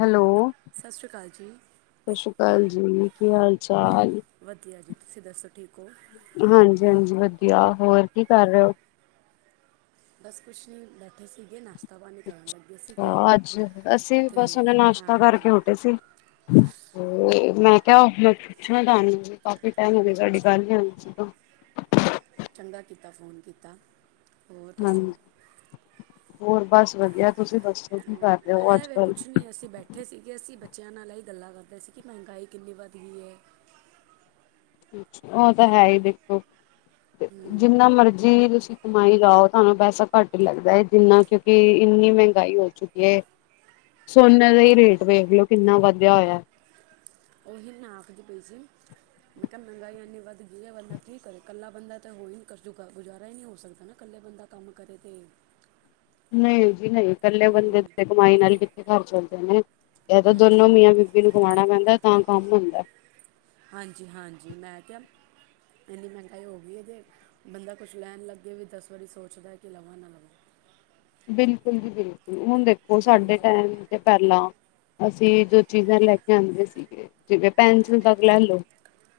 Hello ਸਤਿ ਸ਼੍ਰੀ ਅਕਾਲ ਜੀ ਸਤਿ ਸ਼੍ਰੀ ਅਕਾਲ ਜੀ ਕੀ ਹਾਲ ਚਾਲ। ਵਧੀਆ ਜੀ ਤੁਸੀਂ ਦੱਸੋ ਠੀਕ ਹੋ। ਹਾਂਜੀ ਹਾਂਜੀ ਵਧੀਆ ਹੋਰ ਕੀ ਕਰ ਰਹੇ ਹੋ। ਬਸ ਕੁਛ ਨਹੀ ਬੈਠੇ ਸੀਗੇ ਨਾਸ਼ਤਾ। ਪਾਣੀ ਕਰਨ ਲੱਗੇ ਸੀਗੇ ਅੱਜ ਅਸੀਂ ਤੇ ਬਸ ਹੁਣੇ ਨਾਸ਼ਤਾ ਕਰਕੇ ਹਾਂਜੀ ਉਠੇ ਸੀ। ਮੈ ਕਿਆ ਮੈ ਪੁੱਛਾ ਤੁਹਾਨੂੰ ਕਾਫੀ ਟੈਮ ਹੋਗੇਆ ਸਾਡੀ ਗੱਲ ਨਹੀਂ। ਹੋਈ ਸੀ ਚੰਗਾ ਕੀਤਾ ਫੋਨ ਕੀਤਾ। ਹੋਰ ਦੱਸੋ ਹਾਂਜੀ ਹੋਰ ਬਸ ਵਧੀਆ। ਤੁਸੀਂ ਦੱਸੋ ਕੀ ਕਰ ਰਹੇ ਹੋ ਅੱਜ ਹੈਵੇ ਕੱਲ? ਕੁਛ ਨਹੀ ਅਸੀ ਬੈਠੇ- ਇਕੱਠੇ ਸੀਗੇ ਅਸੀ ਬੱਚਿਆਂ ਨਾਲ ਇਹ ਗੱਲਾਂ ਕਰਦੇ ਸੀ ਕਿ ਮਹਿੰਗਾਈ ਕਿਨੀ ਵੱਧ ਗਈ ਹੈ। ਉਹ ਤਾਂ ਹੈਹੀ ਦੇਖੋ ਤੇ ਜਿਨਾ ਮਰਜੀ ਤੁਸੀ- ਕਮਾਈ ਜਾਓ ਤੁਹਾਨੂੰ ਪੈਸਾ ਘੱਟ ਹੀ ਲਗਦਾ ਹੈ। ਜਿਨਾ ਕਿਉਕਿ ਇਨੀ ਮਹਿੰਗਾਈ ਹੋ ਚੁੱਕੀ ਹੈ। ਸੋਨੇ ਦਾ ਹੀ ਰੇਟ ਵੇਖ ਲੋ ਕਿੰਨਾ ਵਧੇਆ ਹੋਇਆ। ਉਹੀ ਨਾ ਆਖਦੀ ਪਈ ਸੀ। ਮੈ ਕਿਹਾ ਮਹਿੰਗਾਈ ਇਨੀ ਵੱਧ ਗਈ ਹੈ। ਬੰਦਾ ਕੀ ਕਰੇ ਇਕਲਾ ਬੰਦਾ ਤਾਂ ਹੋਈ ਨ ਗੁਜਾਰਾ ਹੀ ਨਹੀ ਹੋ ਸਕਦਾ ਨਾ ਇਕਲੇ- ਬੰਦਾ ਕੰਮ ਕਰੇ ਤੇ- [inaudible] ਨਹੀ ਜੀ ਨਹੀ ਇਕਲੇ ਬੰਦੇ ਤੇ ਕਮਾਈ ਨਾਲ ਕਿਥੇ ਘਰ ਚੱਲਦੇ ਨੇ ਇਹ ਤਾਂ ਦੋਨੋ ਮੀਆਂ ਵੀ- ਜੀਨੂੰ ਕਮਾਣਾ ਪੈਦਾ ਤਾਂ ਕੰਮ ਹੁੰਦਾ- ਹਾਂਜੀ- ਹਾਂਜੀ ਮੈ ਕਿਹਾ। ਇਨੀ ਮਹਿੰਗਾਈ ਹੋ ਗਈ ਹੈ। ਅਤੇ ਬੰਦਾ ਕੁਛ ਲੈਣ ਲਗੇ ਵੀ ਦਸ ਵਾਰੀ ਸੋਚਦਾ ਕਿ ਲਵਾ ਨਾ ਲਵਾ- ਬਿਲਕੁਲ ਜੀ ਬਿਲਕੁਲ ਹੁਣ ਦੇਖੋ ਸਾਡੇ ਹਾਂਜੀ ਟੈਮ- ਤੇ ਪੈਲਾ ਅਸੀ ਜੋ ਚੀਜਾ ਲੈ ਕੇ ਆਉਂਦੇ ਸੀਗੇ- ਜਿਵੇ ਪੈਨਸਿਲ ਸੈਟ ਲੈ ਲੋ-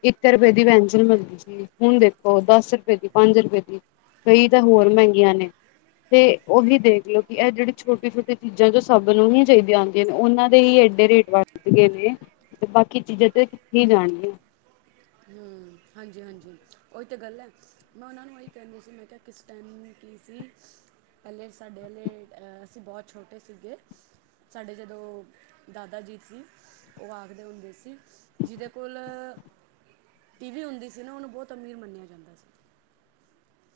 ਇਕ ਰੁਪਏ ਦੀ ਪੈਨਸਿਲ ਮਿਲਦੀ ਸੀ ਹੁਣ ਦੇਖੋ ਦਸ ਰੁਪਏ ਦੀ ਪੰਜ ਰੁਪਏ ਦੀ- ਕਈ ਤਾਂ ਹੋਰ ਮਹਿੰਗੀਆਂ ਨੇ ਤੇ- ਉਹੀ ਦੇਖਲਓ ਕਿ ਇਹ ਜਿਹੜੀ ਛੋਟੀ- ਛੋਟੀ ਚੀ ਜਾ ਜੋ ਸਬ ਨੂੰ ਹੀ ਚਾਈਦੀਆ ਆਉਦੀਆਂ ਨੇ ਉਹਨਾ ਦੇ ਹੀ ਏਡੇ ਰੇਟ ਵ- ਗਏ ਨੇ ਤੇ ਬਾਕੀ ਚੀਜਾ ਤੇ ਕਿਥੇ ਹੀ ਜਾਣਗੀਆਂ- ਹੂੰ - ਹਾਂਜੀ- ਹਾਂਜੀ ਉਹੀ ਤਾਂ ਗੱਲ ਹੈ। ਮੈ ਉਹਨਾ ਨੂੰ ਇਹੀ ਕਹਿਦੀ ਸੀ ਮੈ ਕਿਹਾ ਕਿਸ ਟੈਮ ਕੀਸੀ। ਪੈਲੇ ਸਾਡੇ ਵਾਲੇ ਅਹ ਅਸੀ ਬੋਤ ਛੋਟੇ ਸੀਗੇ ਸਾਡੇ ਜਦੋ- ਦਾਦਾ ਜੀ ਸੀ ਉਹ ਆਖਦੇ ਹੁੰਦੇ ਸੀ ਜਿਹਦੇ ਕੋਲ- ਟੀ ਵੀ ਹੁੰਦੀ ਸੀ ਨਾ ਉਹਨੂੰ ਬੋਤ ਅਮੀਰ ਮੰਨਿਆ ਜਾਦਾ ਸੀ-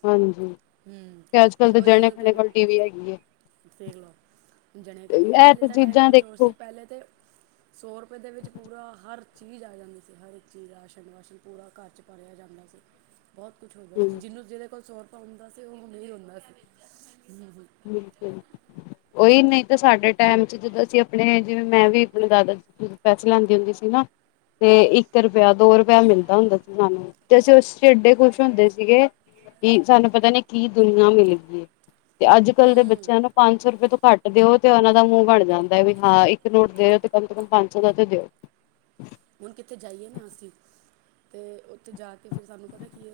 ਹਾਂਜੀ- ਹਮ ਅੱਜ ਕੱਲ੍ਹ ਤੇ ਤਾਂ ਉਹੀ ਜਣੇ ਗੱਲ ਖਣੇ ਕਹਿੰਦੇ ਕੋਲ ਟੀ ਵੀ ਹੈਗੀ ਹੈ ਦੇਖ ਲਓ- ਜਣੇ ਘੜੇ ਇਹ ਪੈਲੇ ਤਾਂ ਦਾ ਟਾਈਮ ਚੀਜ਼ਾਂ ਕੁਛ ਹੋਰ ਦੇਖੋ ਸੀ ਪੈਲੇ ਤਾਂ- ਸੌ ਰੁਪਏ ਦੇ ਵਿਚ ਪੂਰਾ ਹਰ ਚੀਜ ਆ ਜਾਂਦੀ ਸੀ, ਹਰ ਚੀਜ ਰਾਸ਼ਨ- ਵਾਸ਼ਨ ਪੂਰਾ ਘਰ 'ਚ ਭਰਿਆ ਜਾਦਾ ਸੀ। [inaudible] ਬਹੁਤ ਕੁਛ ਹੋ ਗਿਆ ਸੀ ਹਮ ਜਿਹਨੂੰ ਜਿਹਦੇ ਕੋਲ ਸੌਰਪ ਹੁੰਦਾ ਸੀ ਉਹ ਅਮੀਰ ਹੁੰਦਾ ਸੀ। ਉਹੀ ਨਹੀ ਤਾਂ ਸਾਡੇ ਟਾਈਮ 'ਚ ਜਦੋ ਅਸੀ ਆਪਣੇ ਜਿਵੇ ਮੈ ਵੀ ਆਪਣੇ ਦਾਦਾ- ਪੈਸੇ ਲੈਦੀ ਹੁੰਦੀ ਸੀ ਨਾ, ਤੇ ਇਕ ਰੁਪਇਆ ਦੋ ਰੁਪਇਆ ਮਿਲਦਾ ਹੁੰਦਾ ਸੀ ਸਾਨੂੰ। ਤੇ ਅਸੀ ਉਸ 'ਚ ਇਡੇ ਖੁਸ਼ ਹੁੰਦੇ ਸੀਗੇ ਕਿ ਸਾਨੂੰ ਪਤਾ ਨੀ ਕੀ ਦੁਨੀਆਂ ਮਿਲ ਗਈ ਹੈ। ਤੇ ਅਜ ਕਲ ਦੇ ਬੱਚਿਆਂ ਨੂੰ- ਪੰਜ ਸੌ ਰੁਪਏ ਤੋਂ ਘਟ ਦਿਓ ਤੇ ਉਹਨਾ ਦਾ ਮੂੰਹ ਬਣ ਜਾਦਾ ਵੀ ਹਾਂ ਇਕ ਨੋਟ ਦੇ ਰੇ ਓ ਤੇ ਕਮ ਸੇ ਕਮ ਪੰਜ ਸੌ ਦਾ ਤੇ ਦਿਓ। ਹੁਣ ਕਿਤੇ ਜਾਈਏ ਨਾ ਅਸੀ, ਤੇ ਉਥੇ ਜਾ ਕੇ ਫੇਰ ਸਾਨੂੰ ਪਤਾ ਕੀ-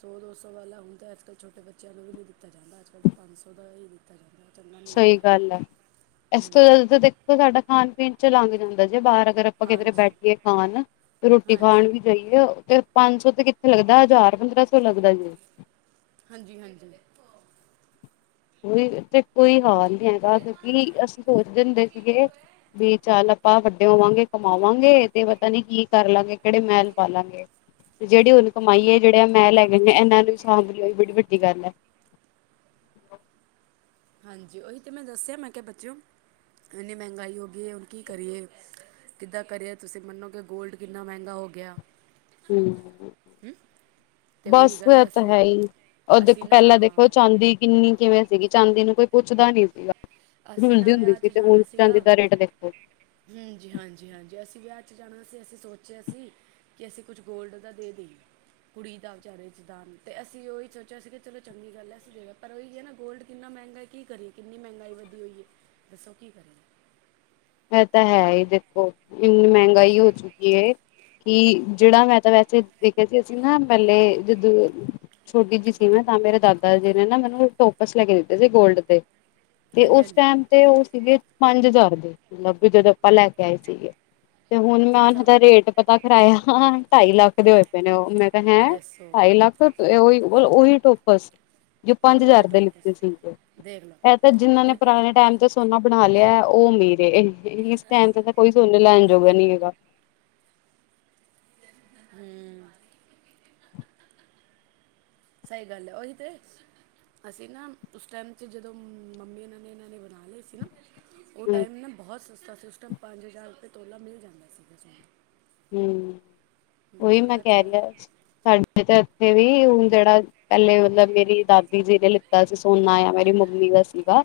ਸੌ- ਦੋ ਸੌ ਵਾਲਾ ਹੁਣ ਤਾਂ ਅਜ ਕਲ ਛੋਟੇ ਬੱਚਿਆਂ ਨੂੰ ਵੀ ਨਹੀ ਦਿਤਾ ਜਾਂਦਾ, ਅਜ ਕਲ ਤਾਂ ਪੰਜ ਸੌ ਦਾ ਹੀ ਦਿਤਾ ਜਾਂਦਾ। ਚੰਗਾ ਨਹੀਂ ਸਹੀ ਲੱਗਦਾ ਗੱਲ ਹੈ। ਇਸ ਤੋਂ ਹੂੰ ਜ਼ਿਆਦਾ ਤਾਂ ਦੇਖੋ ਸਾਡਾ ਖਾਣ- ਪੀਣ 'ਚ ਲੰਘ ਜਾਦਾ ਜੇ ਬਾਹਰ- ਅਗਰ ਆਪਾ ਕਿਧਰੇ ਹਾਂਜੀ ਬੈਠੀਏ ਖਾਣ, ਤੇ ਰੋਟੀ ਖਾਣ ਹਾਂਜੀ ਵੀ ਜਾਈਏ- ਪੰਜ ਸੌ ਤੇ ਕਿਥੇ ਲਗਦਾ, ਹਜ਼ਾਰ ਪੰਦਰਾਂ ਸੌ ਲੱਗਦਾ ਜੇ। ਹਾਂਜੀ- ਹਾਂਜੀ। ਕੋਈ ਤੇ ਕੋਈ ਹਾਲ ਨੀ ਹੈਗਾ ਕਿਉਕਿ ਅਸੀ- ਸੋਚਦੇ ਹੁੰਦੇ ਸੀਗੇ ਵੀ ਚਲ ਆਪਾ ਵੱਡੇ ਹੋਵਾਂਗੇ ਕਮਾਵਾਂਗੇ ਤੇ ਪਤਾ ਨੀ ਕੀ- ਕਰ ਲਾਗੇ ਕਿਹੜੇ ਮਹਿਲ ਪਾਲਾਗੇ ਤੇ ਜਿਹੜੀ ਹੁਣ ਕਮਾਈ ਹੈ ਜਿਹੜੇ ਏ ਮਹਿਲ ਹੈ। ਜਿਨੇ ਇਹਨਾ ਨੂੰ ਵੀ ਸਾਂਭ ਲਿਆਓਈ ਬੜੀ ਵੱਡੀ ਗੱਲ ਹੈ। ਹਾਂਜੀ ਉਹੀ ਤੇ ਮੈ ਦਸਿਆ ਮੈ ਕਿਹਾ ਬੱਚਓ, ਇਨੀ ਮਹਿੰਗਾਈ ਹੋ ਗਈ ਹੈ ਹੁਣ ਕੀ ਕਰੀਏ। ਕਿੱਦਾਂ ਕਰੀਏ ਤੁਸੀ ਮਨੋ ਕਿ ਗੋਲਡ ਕਿਨਾ ਮਹਿਗਾ ਹੋ ਗਿਆ। ਹੂੰ। ਅਤੇ ਬਸ ਉਹੀ ਗੱਲ ਐ ਤਾਂ ਅਸੀਂ ਹੈ ਹੀ, ਉਹ ਦੇਖੋ ਅਸੀਂ ਨਾ ਪਹਿਲਾ ਦੇਖੋ ਚਾਂਦੀ- ਕਿੰਨੀ ਕਿਵੇਂ ਸੀਗੀ ਚਾਂਦੀ ਨੂੰ ਕੋਈ ਪੁੱਛਦਾ ਨੀ ਸੀਗਾ। ਅਸੀਂ ਰੂਲਦੀ ਨਾ ਹੁੰਦੀ ਵਿਆਹ ਸੀ, 'ਚ ਤੇ ਹੁਣ ਜਾਣਾ ਸੀਗਾ ਚਾਂਦੀ ਦਾ ਰੇਟ ਦੇਖੋ, ਹਾਂਜੀ- ਹਾਂਜੀ ਹਾਂਜੀ, ਅਸੀਂ ਵਿਆਹ ਚ ਜਾਣਾ ਸੀ ਅਸੀਂ ਸੋਚਿਆ ਸੀ। ਕਿ ਅਸੀਂ ਕੁਛ ਗੋਲਡ ਦਾ ਦੇ ਦੇਈ ਏ। ਕੁੜੀ ਦਾ ਵਿਚਾਰੇ 'ਚਦਾਨ ਤੇ ਅਸੀਂ ਉਹੀ ਸੋਚਿਆ ਸੀ ਕਿ ਚਲੋ ਚੰਗੀ ਗੱਲ ਹੈ ਅਸੀਂ ਦੇਵੇ ਪਰ ਉਹੀ ਹੈ ਨਾ ਗੋਲਡ ਕਿੰਨਾ ਮਹਿੰਗਾ। ਕੀ ਕਰੀਏ ਕਿੰਨੀ ਮਹਿੰਗਾਈ ਵਧੀ ਹੋਈ ਹੈ, ਦੱਸੋ ਕੀ ਕਰੀਏ। ਐ ਤਾਂ ਹੈ ਹੀ। ਔ ਇੰਨੀ ਮਹਿੰਗਾਈ ਹੋ ਚੁੱਕੀ ਹੈ ਕਿ ਜਿਹੜਾ ਮੈਂ ਤਾਂ ਵੈਸੇ ਦੇਖਿਆ ਸੀ ਅਸੀਂ ਨਾ ਮਹਿਲੇ ਜਦੋਂ ਛੋਟੀ ਜਿਹੀ ਸੀ ਮੈਂ ਤਾਂ ਮੇਰੇ ਦਾਦਾ ਜੀ ਨੇ ਨਾ ਮੈਨੂੰ ਟੋਪਸ ਲੈ ਕੇ ਦਿੱਤੇ ਸੀ ਗੋਲਡ ਦੇ। ਤੇ ਹਾਂਜੀ ਉਸ ਹਾਂਜੀ ਟਾਈਮ ਤੇ ਉਹ ਸੀਗੇ ਪੰਜ ਹਜ਼ਾਰ ਦੇ। ਮਤਲਬ ਵੀ ਜਦੋਂ ਆਪਾਂ ਲੈ ਕੇ ਆਏ ਸੀਗੇ, ਤੇ ਹੁਣ ਅੱਛਾ ਉਹਨਾਂ ਅੱਛਾ ਦਾ ਰੇਟ, ਪਤਾ ਕਰਰਾਇਆ ਢਾਈ ਲੱਖ ਦੇ ਹੋਏ ਪਏ ਨੇ ਉਹ ਮੈਂ ਤਾਂ ਹੈ, ਦੱਸੋ ਢਾਈ ਲੱਖ। ਤੇ ਐ ਉ ਓਹੀ ਟੋਪਸ। ਜੋ ਔਰ ਪੰਜ ਉਹੀ ਹਜ਼ਾਰ ਦੇ ਟੋਕਸ ਲਿੱਤੇ ਸੀਗੇ, ਦੇਖ ਲਓ ਇਹ ਤਾਂ ਜਿੰਨਾਂ ਨੇ ਉਹੀ ਤੇ ਪੁਰਾਣੇ ਟਾਈਮ ਤੇ ਸੋ- ਸੋਨਾ ਬਣਾ ਲਿਆ ਉਹ ਅਮੀਰ ਐ ਇਸ ਟਾਈਮ ਤੇ ਤਾਂ ਕੋਈ ਸੋਨੇ ਲੈਣ ਜੋਗਾ ਨੀ ਹੈਗਾ। ਹੂੰ। ਸਹੀ ਗੱਲ ਹੈ ਉਹੀ ਤੇ। ਅਸੀਂ ਨਾ ਉਸ ਟਾਈਮ ਚ ਜਦੋਂ ਮੰਮੀ ਇਹਨਾਂ ਨੇ ਇਹਨਾਂ ਨੇ ਬਣਾ ਲਏ ਸੀ ਨਾ। ਉਹ ਹੂੰ ਟਾਈਮ ਨਾ ਬਹੁਤ ਸਸਤਾ ਸੀ ਓਸ ਟੈਮ ਪੰਜ ਹਜ਼ਾਰ ਰੁਪਏ ਤੋਲਾ ਮਿਲ ਜਾਂਦਾ ਸੀਗਾ ਸਾਨੂੰ। ਹੂੰ ਉਹੀ ਮੈਂ ਔਰ ਅੱਜ ਕਹਿ ਰਿਹਾ ਕੱਲ੍ਹ ਸਾਡੇ ਤੇ ਇੱਥੇ ਵੀ ਹੁਣ ਜਿਹੜਾ ਪਹਿਲੇ ਮਤਲਬ ਮੇਰੀ ਦਾਦੀ ਜੀ ਨੇ ਲਿੱਤਾ ਸੀ ਸੋਨਾ ਆ ਮੇਰੀ ਮੰਮੀ ਦਾ ਸੀਗਾ।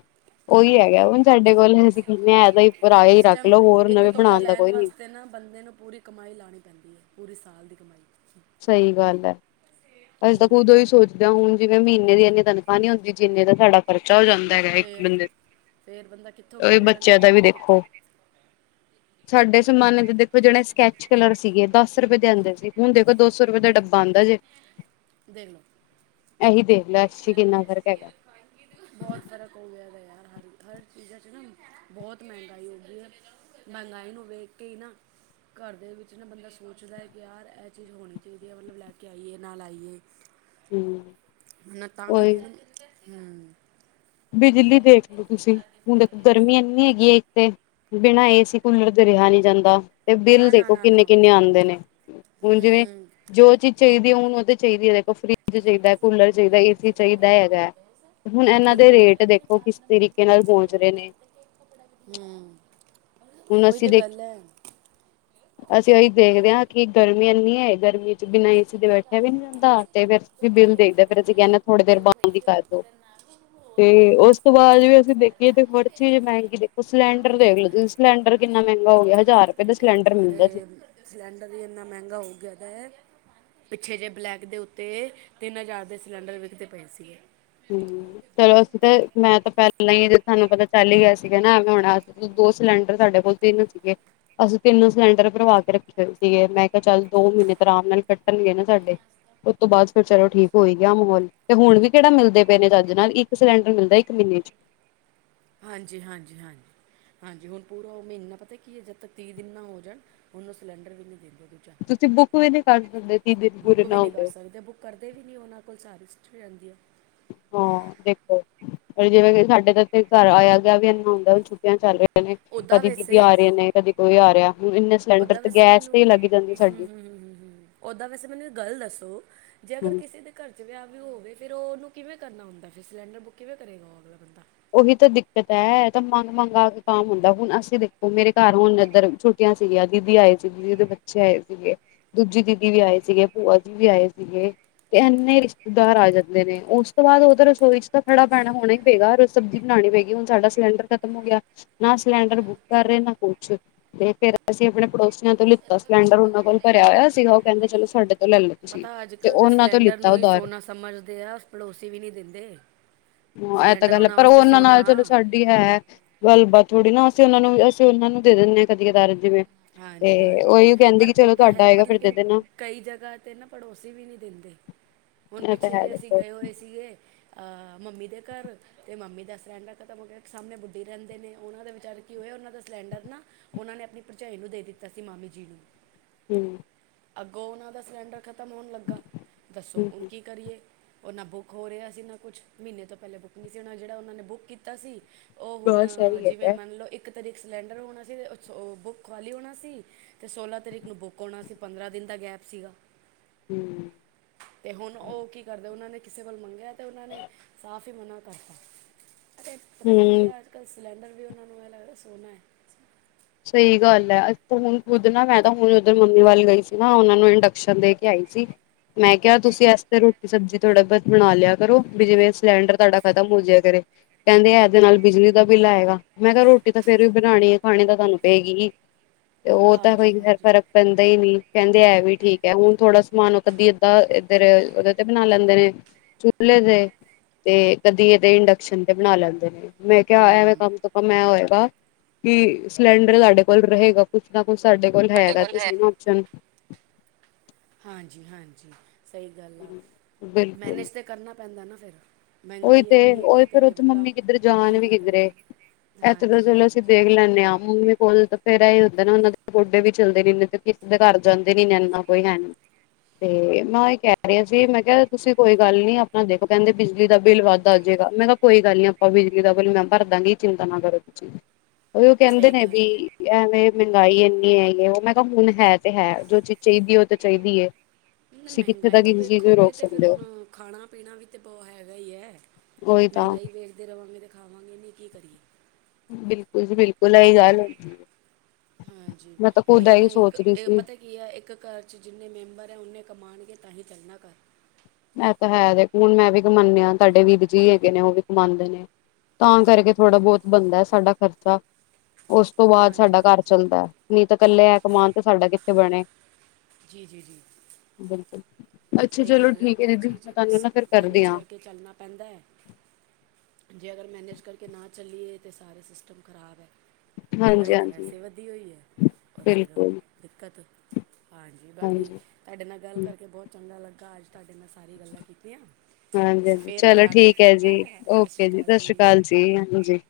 ਉਹੀ ਹੈਗਾ ਹੁਣ ਸਾਡੇ ਕੋਲ ਅਸੀਂ ਕਿਨੇ ਆ ਐਦਾ ਹੀ ਪਰ ਆ ਹੀ ਰੱਖ ਲਓ ਹੋਰ ਨਵੇਂ ਬਣਾਉਣ ਦਾ ਕੋਈ ਨੀ। ਤੇ ਨਾ ਬੰਦੇ ਨੂੰ ਪੂਰੀ ਕਮਾਈ ਲਾਉਣੀ ਪੈਂਦੀ ਹੈ, ਪੂਰੀ ਸਾਲ ਦੀ ਕਮਾਈ। ਸਹੀ ਗੱਲ ਹੈ। ਅਸੀਂ ਤਾਂ ਹੂੰ ਖੁਦ ਹੀ ਸੋਚਦੇ ਹੁਣ, ਜਿਵੇਂ ਮਹੀਨੇ ਦੀ ਇੰਨੀ ਤਨਖਾਹ ਨੀ ਹੁੰਦੀ, ਜਿੰਨੇ ਦਾ ਸਾਡਾ ਖਰਚਾ ਹੋ ਜਾਂਦਾ। ਹੈਗਾ ਇੱਕ ਫੇਰ ਬੰਦੇ, ਫੇਰ ਬੰਦਾ ਕਿੱਥੋਂ ਬੱਚਿਆਂ ਦਾ ਲਵੇ ਵੀ ਤੇ ਦੇਖੋ ਕਿੱਥੋਂ ਸਾਡੇ ਜ਼ਮਾਨੇ ਦੇ ਦੇਖੋ, ਜਿਹੜੇ ਸਕੈਚ ਕਲਰ ਸੀਗੇ ਦਸ ਰੁਪਏ ਦੇ ਆਉਂਦੇ ਸੀ, ਹੁਣ ਦੇਖੋ ਦੋ ਸੌ ਰੁਪਏ ਦਾ ਡੱਬਾ ਆਉਂਦਾ ਜੇ ਦੇਖ ਲੋ ਇਹੀ ਦੇ ਦੇਖ ਲੈ, ਐ ਚੀਜ 'ਚ ਕਿੰਨਾ ਫਰਕ ਹੈਗਾ। ਬਹੁਤ ਫ਼ਰਕ ਹੋ ਗਿਆ ਵਾ ਯਾਰ, ਹਰ- ਹਰ ਚੀਜ਼ਾਂ 'ਚ ਨਾ, ਬਹੁਤ ਮਹਿੰਗਾਈ ਹੋ ਗਈ ਹੈ। ਮਹਿੰਗਾਈ ਨੂੰ ਵੇਖ ਕੇ ਹੀ ਨਾ ਘਰ ਦੇ ਵਿੱਚ ਨਾ ਬੰਦਾ ਸੋਚਦਾ ਹੈ ਕਿ ਯਾਰ, ਇਹ ਚੀਜ਼ ਹੋਣੀ ਚਾਹੀਦੀ ਹੈ ਮਤਲਬ ਲੈ ਕੇ ਆਈਏ, ਨਾ ਲਾਈਏ। ਹਮ। ਹਨ ਤਾਂ ਕਰਕੇ, ਹਮ ਬਿਜਲੀ ਦੇਖ ਲਓ ਤੁਸੀਂ, ਹੁਣ ਦੇਖੋ ਗਰਮੀ ਇੰਨੀ ਹੈਗੀ ਹੈ ਇੱਕੱਥੇ ਬਿਨਾਂ ਏ ਸੀ ਕੁਲਰ ਦੇ, ਰਿਹਾ ਨਹੀਂ ਜਾਂਦਾ। ਤੇ ਬਿੱਲ ਨਾ ਨਾ ਦੇਖੋ ਨਾ ਨਾ ਕਿੰਨੇ ਕਿੰਨੇ ਆਉਂਦੇ ਨੇ, ਹੁਣ ਜਿਵੇਂ ਹੂੰ ਜੋ ਚੀਜ਼ ਚਾਹੀਦੀ ਹੈ, ਹੁੰਨ ੳ ਤਾਂ ਚਾਹੀਦੀ ਹੈ ਦੇਖੋ, ਫਰੀ ਚਾਹੀਦਾ, ਕੂਲਰ ਚਾਹੀਦਾ, ਏ ਸੀ ਚਾਹੀਦਾ ਹੈਗਾ, ਹੁਣ ਇਹਨਾ ਬਿਲਕੁਲ ਰੇਟ ਦੇਖੋ, ਕਿਸ ਤਰੀਕੇ ਨਾਲ ਪਹੁੰਚ ਰਹੇ ਨੇ। ਹਮ, ਹੁਣ ਉਹੀ ਅਸੀਂ ਤਾਂ ਦੇਖ ਗੱਲ ਹੈ। ਅਸੀਂ ਉਹੀ ਦੇਖਦੇ ਹਾਂ, ਕਿ ਗਰਮੀ ਇੰਨੀ ਹੈ ਗਰਮੀ ਬਿਨਾ ਏ ਸੀ ਦੇ ਬੈਠਿਆ ਵੀ ਨੀ ਜਾਂਦਾ, ਤੇ ਫੇਰ ਅਸੀ ਬਿੱਲ ਦੇਖਦੇ, ਫੇਰ ਅਸੀਂ ਕਹਿੰਦੇ ਥੋੜੀ ਦੇਰ ਬੰਦ ਹੀ ਕਰ ਦੋ। ਹਾਂ। ਤੇ ਉਸ ਤੋਂ ਬਾਅਦ ਵੀ, ਅਸੀਂ ਦੇਖੀਏ ਤੇ ਹੋਰ ਚੀਜ਼ ਮਹਿੰਗੀ ਦੇਖੋ, ਸਿਲੰਡਰ ਦੇਖ ਲ ਤੁਸੀਂ ਸਿਲੰਡਰ ਕਿੰਨਾ ਮਹਿੰਗਾ ਹੋ ਗਿਆ, ਹਜ਼ਾਰ ਰੁਪਏ ਦਾ ਸਿਲੰਡਰ ਮਿਲਦਾ ਜੀ ਸਾਰੇ ਸਿਲੰਡਰ ਹੀ, ਇੰਨਾ ਮਹਿੰਗਾ ਹੋ ਗਿਆ ਹੈ ਪਿੱਛੇ ਜਿਹੇ ਬਲੈਕ ਦੇ ਉੱਤੇ, ਤਿੰਨ ਹਜ਼ਾਰ ਦੇ ਸਿਲੰਡਰ ਵਿਕਦੇ ਪਏ ਸੀਗੇ। ਹਮ। ਚਲੋ ਅਸੀਂ ਤੇ, ਮੈਂ ਤਾਂ ਪਹਿਲਾਂ ਹੀ ਜ ਤੁਹਾਨੂੰ ਪਤਾ ਚੱਲ ਹੀ ਗਿਆ ਸੀਗਾ ਨਾ, ਹੁਣ ਦੋ ਸਿਲੰਡਰ ਸਾਡੇ ਕੋਲ ਤਿੰਨ ਸੀਗੇ ਅਸੀਂ ਤਿੰਨ ਸਿਲੰਡਰ ਭਰਵਾ ਕੇ ਰੱਖੇ ਹੋਏ ਸੀਗੇ, ਮੈਂ ਕਿਹਾ ਚੱਲ ਦੋ ਮਹੀਨੇ ਤੋਂ ਆਰਾਮ ਨਾਲ ਕੱਟਣਗੇ ਨਾ ਸਾਡੇ ਉਸ ਤੋਂ ਬਾਅਦ ਫਿਰ ਚਲੋ, ਠੀਕ ਹੋਈ ਗਿਆ ਮਾਹੌਲ ਤੇ ਹੁਣ ਵੀ ਕਿਹੜਾ ਮਿਲਦਾ ਦੇ ਪਏ ਨੇ ਚੱਜ ਨਾਲ, ਇੱਕ ਸਿਲੰਰ ਮਿਲਦਾ ਇੱਕ ਮਹੀਨੇ 'ਚ। ਹਾਂਜੀ, ਹਾਂਜੀ, ਹਾਂਜੀ। ਹਾਂਜੀ, ਹੁਣ ਪੂਰਾ ਉਹ ਮਹੀਨਾ ਪਤਾ ਕੀ ਹੈ, ਜਦ ਤੱਕ ਤੀਹ ਦਿਨ ਨਾ ਹੋ ਜਾਣ, ਹੁਣ ਓ ਸਿਲੰਡਰ ਵੀ ਨਹੀਂ ਦੇਂਦੇ। ਤੁਸੀਂ ਬੁੱਕ ਵੀ ਨਹੀਂ ਕਰ ਸਕਦੇ, ਤੀਹ ਦਿਨ ਪੂਰੇ ਬੁੱਕ ਵੀ ਨਾ ਹੋਣ ਨਹੀਂ ਕਰ ਤੇ ਸਕਦੇ ਬੁੱਕ ਕਰਦੇ ਵੀ ਨਹੀਂ, ਉਹਨਾਂ ਕੋਲ ਸਾਰੀ ਹਿਸਟਰੀ ਰਹਿੰਦੀ ਆ। ਹਾਂ ਦੇਖੋ, ਪਰ ਜਿਵੇਂ ਕਿ ਸਾਡੇ ਤਾਂ ਇਥੇ, ਘਰ ਆਇਆ ਗਿਆ ਵੀ ਇਨਾ ਹੁੰਦਾ ਛੁੱ ਚੱਲ ਰਹੇ ਨੇ, ਉੱਦਾਂ ਕਦੀ ਦੀਦੀ ਵੈਸੇ ਆ ਰਹੇ ਨੇ, ਕਦੇ ਕੋਈ ਆ ਰਿਹਾ, ਹੁਣ ਇੰਨੇ ਸਿਲੰਡਰ ਓਦਾਂ ਤੇ ਵੈਸੇ ਗੈਸ ਮੈਨੂੰ, ਤੇ ਹੀ ਲੱਗ ਜਾਂਦੀ ਹਮ ਸਾਡੀ -ਹਮ, ਉ ਓਦਾਂ ਵੈਸੇ ਮੈਨੂੰ ਇੱਕ ਗੱਲ ਦੱਸੋ? ਜੇ ਅਗਰ ਹਾਂਜੀ ਕਿਸੇ ਦੇ ਘਰ 'ਚ ਵਿਆਹ ਵੀ ਹੋਵੇ, ਫਿਰ ਉਹਨੂੰ ਕਿਵੇਂ ਕਰਨਾ ਹੁੰਦਾ, ਫਿਰ ਸਿਲੰਡਰ ਬੁੱਕ ਕਿਵੇਂ ਕਰੇਗਾ, ਉਹ ਅਗਲਾ ਬੰਦਾ? ਉਹੀ ਤਾਂ ਦਿੱਕਤ ਹੈ ਤਾਂ ਮੰਗ ਮੰਗਾ ਕੇ ਕੰਮ ਹੁੰਦਾ, ਹੁਣ ਅਸੀਂ ਦੇਖੋ ਮੇਰੇ ਘਰ ਹੁਣ ਇੱਧਰ ਸੀਗੀਆਂ ਦੀਦੀ ਆਏ ਸੀ, ਦੀਦੀ ਦੇ ਬੱਚੇ ਆਏ ਸੀਗੇ। ਦੂਜੀ ਦੀਦੀ ਵੀ ਆਏ ਸੀਗੇ, ਭੂਆ ਜੀ ਵੀ ਆਏ ਸੀਗੇ ਕਿ ਇੰਨੇ ਰਿਸ਼ਤੇਦਾਰ ਆ ਜਾਂਦੇ ਨੇ, ਉਸ ਤੋਂ ਬਾਅਦ ਉਧਰ ਰਸੋਈ ਚ ਤਾਂ ਖੜਾ ਪੈਣਾ ਹੋਣਾ ਹੀ ਪਏਗਾ, ਰੋ ਸਬਜ਼ੀ ਬਣਾਣੀ ਪਏਗੀ ਸਾਡਾ ਸਿਲੰਡਰ ਖਤਮ ਹੋ ਗਿਆ। ਨਾ ਸਿਲੰਡਰ ਬੁੱਕ ਕਰ ਰਹੇ ਨਾ ਕੁਛ। ਤੇ ਫੇਰ ਅਸੀਂ ਆਪਣੇ ਪੜੋਸੀਆਂ ਤੋਂ ਲਿੱਤਾ ਸਿਲੰਡਰ ਉਹਨਾਂ ਕੋਲ ਭਰਿਆ ਹੋਇਆ ਸੀਗਾ, ਉਹ ਕਹਿੰਦੇ ਚਲੋ ਸਾਡੇ ਤੋਂ ਲੈ ਲੋ। ਪਤਾ ਅੱਜ-ਕੱਲ੍ਹ ਤੇ ਸਿਲੰਡਰ ਨੂੰ ਹੀ ਸੋਨਾ ਸਮਝਦੇ ਆ, ਪੜੋਸੀ ਵੀ ਨਹੀਂ ਦਿੰਦੇ। ਹਾਂ ਐ ਤਾਂ ਸਿਲੰਡਰ ਗੱਲ, ਪਰ ਉਹ ਵਾਸਤੇ ਉਹਨਾਂ ਸੋਨਾ ਨਾਲ ਚਲੋ ਆ ਸਾਡੇ ਵੀ ਹੈ, ਗੱਲ ਬਾਤ ਥੋੜ੍ਹੀ ਨਾ ਅਸੀਂ ਉਹਨਾਂ ਨੂੰ ਅਸੀਂ ਉਹਨਾਂ ਨੂੰ ਦੇ ਦਿੰਨੇ ਆ ਕਦੀ ਕਦਾਰ ਜਿਵੇਂ ਹਾਂਜੀ, ਤੇ ਹਾਂਜੀ। ਉਹੀ ਕਹਿੰਦੇ ਪਰ ਕਿ ਉਹ ਚਲੋ ਤਾਂ ਤੁਹਾਡਾ ਹੈ, ਪਰ ਆਏਗਾ ਫਿਰ ਦੇ ਲੇਕਿਨ ਦੇਣਾ ਕਈ ਜਗ੍ਹਾ ਤੇ ਨਾ ਪੜੋਸੀ ਵੀ ਨੀ ਦਿੰਦੇ। ਹੁਣ ਇਹ ਤਾਂ ਪਿੱਛੇ ਹੈ ਜੇ ਅਸੀਂ ਦੇਖੋ ਗਏ ਹੋਏ ਸੀਗੇ ਆ! ਮੰਮੀ ਦੇ ਘਰ ਤੇ ਮੰਮੀ ਦਾ ਸਿਲੰਡਰ ਖਤਮ ਹੋ ਗਿਆ, ਸਾਹਮਣੇ ਬੁੱਢੀ ਰਹਿੰਦੇ ਨੇ ਉਹਨਾਂ ਦੇ ਵਿਚਾਰੇ ਕੀ ਹੋਇਆ ਉਹਨਾਂ ਦਾ ਸਿਲੰਡਰ ਨਾ, ਉਹਨਾਂ ਨੇ ਆਪਣੀ ਭਰਜਾਈ ਨੂੰ ਦੇ ਦਿੱਤਾ ਸੀ ਮਾਮੀ ਜੀ ਨੂੰ ਹਮ। ਅੱਗੋਂ ਉਹਨਾਂ ਦਾ ਸਿਲੰਡਰ ਖ਼ਤਮ ਹੋਣ ਲੱਗਾ, ਦੱਸੋ ਹੁਣ ਹਮ ਕੀ ਕਰੀਏ? ਉਹ ਨਾ ਬੁੱਕ ਹੋ ਰਿਹਾ ਸੀ ਨਾ ਕੁਛ, ਮਹੀਨੇ ਤੋਂ ਪਹਿਲੇ ਬੁੱਕ ਨਹੀਂ ਸੀ ਹੋਣਾ, ਜਿਹੜਾ ਉਹਨਾਂ ਨੇ ਬੁੱਕ ਕੀਤਾ ਸੀ ਉਹ ਹੁਣ ਬਸ ਇਹੀ ਜਿਵੇਂ ਹੈਗਾ ਮੰਨ ਲਓ ਇੱਕ ਤਰੀਕ ਸਿਲੰਡਰ ਹੋਣਾ ਸੀ ਉਹ ਬੁੱਕ ਖੁਆਲੀ ਹੋਣਾ ਸੀ ਤੇ ਸੋਲ੍ਹਾਂ ਤਰੀਕ ਨੂੰ ਬੁੱਕ ਹੋਣਾ ਸੀ ਪੰਦਰਾਂ ਦਿਨ ਦਾ ਗੈਪ ਸੀਗਾ। ਹੂ। ਤੇ ਹੁਣ ਉਹ ਕੀ ਕਰਦੇ, ਉਹਨਾਂ ਨੇ ਕਿਸੇ ਕੋਲ ਮੰਗਿਆ ਤੇ ਉਹਨਾਂ ਨੇ ਸਾਫ਼ ਈ ਮਨਾ ਕਰਤਾ। ਅਤੇ ਪਤਾ ਕੀ ਹਮ ਆ ਅੱਜ ਕੱਲ੍ਹ ਸਿਲੰਡਰ ਵੀ ਉਹਨਾਂ ਨੂੰ ਐ ਲੱਗਦਾ ਸੋਨਾ ਐ। ਸਹੀ ਗੱਲ ਐ, ਹੁਣ ਖੁਦ ਨਾ ਮੈਂ ਤਾਂ ਹੁਣ ਉਧਰ ਮੰਮੀ ਵੱਲ ਗਈ ਸੀ ਨਾ ਉਹਨਾਂ ਨੂੰ ਇੰਡਕਸ਼ਨ ਦੇ ਕੇ ਆਈ ਸੀ। ਮੈਂ ਕਿਹਾ ਤੁਸੀਂ ਇਸ ਤੇ ਰੋਟੀ ਸਬਜ਼ੀ ਥੋੜ੍ਹਾ ਬਹੁਤ ਬਣਾ ਲਿਆ ਕਰੋ, ਵੀ ਜਿਵੇਂ ਸਿਲੰਡਰ ਤੁਹਾਡਾ ਖਤਮ ਹੋ ਜੀਆ ਕਰੇ। ਕਹਿੰਦੇ ਇਹਦੇ ਨਾਲ ਬਿਜਲੀ ਦਾ ਬਿੱਲ ਆਏਗਾ, ਮੈਂ ਕਿਹਾ ਰੋਟੀ ਤਾਂ ਫੇਰ ਵੀ ਬਣਾਣੀ ਐ ਖਾਣੀ ਤਾਂ ਤੁਹਾਨੂੰ ਪੈਏ ਗੀ ਹੀ ਤੇ ਉਹ ਤਾਂ ਕੋਈ ਹਾਂਜੀ ਫ਼ਿਰ ਹਾਂਜੀ ਫ਼ਿਰ ਪੈਂਦਾ ਹੀ ਨੀ ਕਹਿੰਦੇ ਐ ਵੀ ਠੀਕ ਹੈ, ਹੁਣ ਥੋੜਾ ਸਮਾਨ ਉਹ ਕਦੀ ਅੱਧਾ ਇੱਧਰ ਉਹਦੇ ਤੇ ਬਣਾ ਲੈਂਦੇ ਨੇ, ਚੁੱਲੇ ਤੇ ਕਦੀ ਏਦੇ ਇੰਡਕਸ਼ਨ ਤੇ ਬਣਾ ਲੈਂਦੇ ਨੇ। ਮੈਂ ਕਿਹਾ ਐਵੇਂ ਹੂੰ ਕਮ ਤੋਂ ਕਮ ਐ ਹੋਏਗਾ ਕਿ ਸਿਲੰਡਰ ਸਾਡੇ ਕੋਲ ਰਹੇਗਾ ਕੁਛ ਨਾ ਕੁਛ ਸਾਡੇ ਕੋਲ ਹੈਗਾ ਤੇ ਸਹੀ ਨਾ ਓਪਸ਼ਨ! ਹਾਂਜੀ ਹਾਂਜੀ, ਸਹੀ ਗੱਲ ਆ। ਬਿਲਕੁਲ ਮੈਨੇਜ ਤਾਂ ਕਰਨਾ ਪੈਂਦਾ ਨਾ ਫਿਰ। ਉਹੀ ਮਹਿੰਗਾਈ ਤੇ ਐਨੀ ਏ ਉਹੀ ਕੀ ਫੇਰ ਕਰੇ ਉੱਥੇ ਬੰਦਾ, ਕੀ ਨਾ ਕਰੇ? ਇੱਥੋਂ ਤਾਂ ਹਾਂਜੀ ਚਲੋ ਅਸੀਂ ਹਾਂਜੀ ਦੇਖ ਲੈਂਨੇ ਆਂ, ਮੰਮੀ ਕੋਲ ਤਾਂ ਫ਼ਿਰ ਐ ਹੀ ਹੁੰਦਾ ਨਾ ਉਹਨਾਂ ਦੇ ਗੋਡੇ ਵੀ ਚੱਲਦੇ ਨੇ, ਮਤਲਬ ਕੀ ਕਿਸੇ ਦੇ ਘਰ ਜਾਂਦੇ ਨੀ ਮਿਲਣਾ ਕੋਈ ਹੈ ਨੀ ਤੇ ਮੈਂ ਉਹ ਹੀ ਕਹਿ ਰਿਹਾ ਸੀ ਮੈਂ ਕਿਹਾ ਤੁਸੀਂ ਕੋਈ ਗੱਲ ਨੀ ਆਪਣਾ ਦੇਖੋ ਕਹਿੰਦੇ ਬਿਜ ਬਿਜਲੀ ਦਾ ਬਿੱਲ ਵੱਧ ਆ ਜੇਗਾ। ਮੈਂ ਕਿਹਾ ਕੋਈ ਗੱਲ ਨੀ ਆਪਾਂ ਬਿਜਲੀ ਦਾ ਬਿੱਲ ਮੈਂ ਭਰ ਦਾਂਗੀ, ਚਿੰਤਾ ਨਾ ਕਰੋ ਤੁਸੀਂ। ਉਹ ਵੀ ਉਹ ਕਹਿੰਦੇ ਸਹੀ ਨੇ ਵੀ ਗੱਲ ਐਵੇਂ ਮਹਿੰਗਾਈ ਐੰਨੀ ਹੈਗੀ ਐ, ਉਹ ਮੈਂ ਕਿਹਾ ਹੁਣ ਹੈ ਤੇ ਹੈ, ਜੋ ਚੀਜ਼ ਚਾਹੀਦੀ ਉਹ ਤਾਂ ਚਾਹੀਦੀ ਐ। ਹੁਣ ਮਹਿੰਗਾਈ ਨੂੰ ਵੇਖੋਗੇ ਤੇ ਫਿਰ ਹੋ ਹੁਣ ਖਾਣਾ ਪੀਣਾ ਵੀ ਤੇ ਬਹੁ ਹੈਗਾ ਹੀ ਹੈ। ਉਹੀ ਤਾਂ ਮਹਿੰਗਾਈ ਵੇਖ ਵੇਖਦੇ ਰਵਾਂਗੇ ਤਾਂ ਖਾਵਾਂਗੇ ਨਹੀਂ! ਕੀ ਕਰੀਏ? ਬਿਲਕੁਲ ਜੀ ਬਿਲਕੁਲ ਐ ਹੀ ਗੱਲ। ਹਾਂਜੀ ਮੈਂ ਤਾਂ ਖੁਦ ਉਹੀ ਹੈ ਨਾ ਇਹੀ ਇੱਕ ਸੋਚ ਰਹੀ ਇਹ ਸੀ ਪਤਾ ਕੀ ਹੈ ਇੱਕ ਘਰ 'ਚ ਜਿੰਨੇ ਮੈਂਬਰ ਹੈ ਉਨੇ ਕਮਾਣਗੇ ਤਾਂਹੀ ਚੱਲਣਾ ਘਰ। ਮੈਂ ਤਾਂ ਹੈ ਦੇਖ ਹੁਣ ਮੈਂ ਵੀ ਕਮਾਨੀ ਆ, ਤੁਹਾਡੇ ਵੀਰ ਜੀ ਹੈਗੇ ਨੇ ਉਹ ਵੀ ਕਮਾਦੇ ਨੇ। ਤਾਂ ਕਰਕੇ ਥੋੜ੍ਹਾ ਬਹੁਤ ਬਣਦਾ ਐ ਸਾਡਾ ਖ਼ਰਚਾ। ਉਸ ਤੋਂ ਬਾਅਦ ਸਾਡਾ ਹਾਂਜੀ ਘਰ ਹਾਂਜੀ ਚੱਲਦਾ, ਨਹੀਂ ਤਾਂ ਇਕੱਲੇ ਐ ਕਮਾਣ ਤੇ ਸਾਡਾ ਕਿੱਥੇ ਬਣੇ। ਜੀ ਜੀ ਜੀ। ਬਿਲਕੁਲ, ਅੱਛਾ ਸਹੀ ਚਲੋ ਗੱਲ ਆ ਠੀਕ ਹੈ ਉਹੀ ਦੀਦੀ ਚੀਜ਼ ਮੈਂ ਤੁਹਾਨੂੰ ਬਸ ਨਾ ਫਿਰ ਕਰਦੀ ਮੈਨੇਜ ਹਾਂ ਕਰਕੇ ਚੱਲਣਾ ਪੈਂਦਾ ਐ। ਜੇ ਅਗਰ ਮੈਨੇਜ ਕਰਕੇ ਨਾ ਚੱਲੀਏ ਤੇ ਸਾਰੇ ਸਿਸਟਮ ਖ਼ਰਾਬ ਐ। ਹਾਂਜੀ ਮਹਿੰਗਾਈ ਤੇ ਹਾਂਜੀ ਵੈਸੇ ਵਧੀ ਹੋਈ ਐ। ਔਰ ਫਿਰ ਬਿਲਕੁਲ ਦਿੱਕਤ, ਹਾਂਜੀ ਬਾਕੀ ਤੁਹਾਡੇ ਨਾਲ ਗੱਲ ਹਾਂਜੀ ਕਰਕੇ ਬਹੁਤ ਚੰਗਾ ਲੱਗਾ, ਅੱਜ ਤੁਹਾਡੇ ਨਾਲ ਸਾਰੀ ਗੱਲਾਂ ਕੀਤੀਆਂ। ਹਾਂਜੀ ਅਸੀਂ ਹਾਂਜੀ ਫੇਰ ਚਲੋ ਕਰਾਂਗੇ ਠੀਕ ਐ ਫੋਨ ਹਾਂ ਜੀ, ਸ਼੍ਰੀ ਓਕੇ ਜੀ ਸਤਿ ਸ੍ਰੀ ਅਕਾਲ ਜੀ ਹਾਂਜੀ।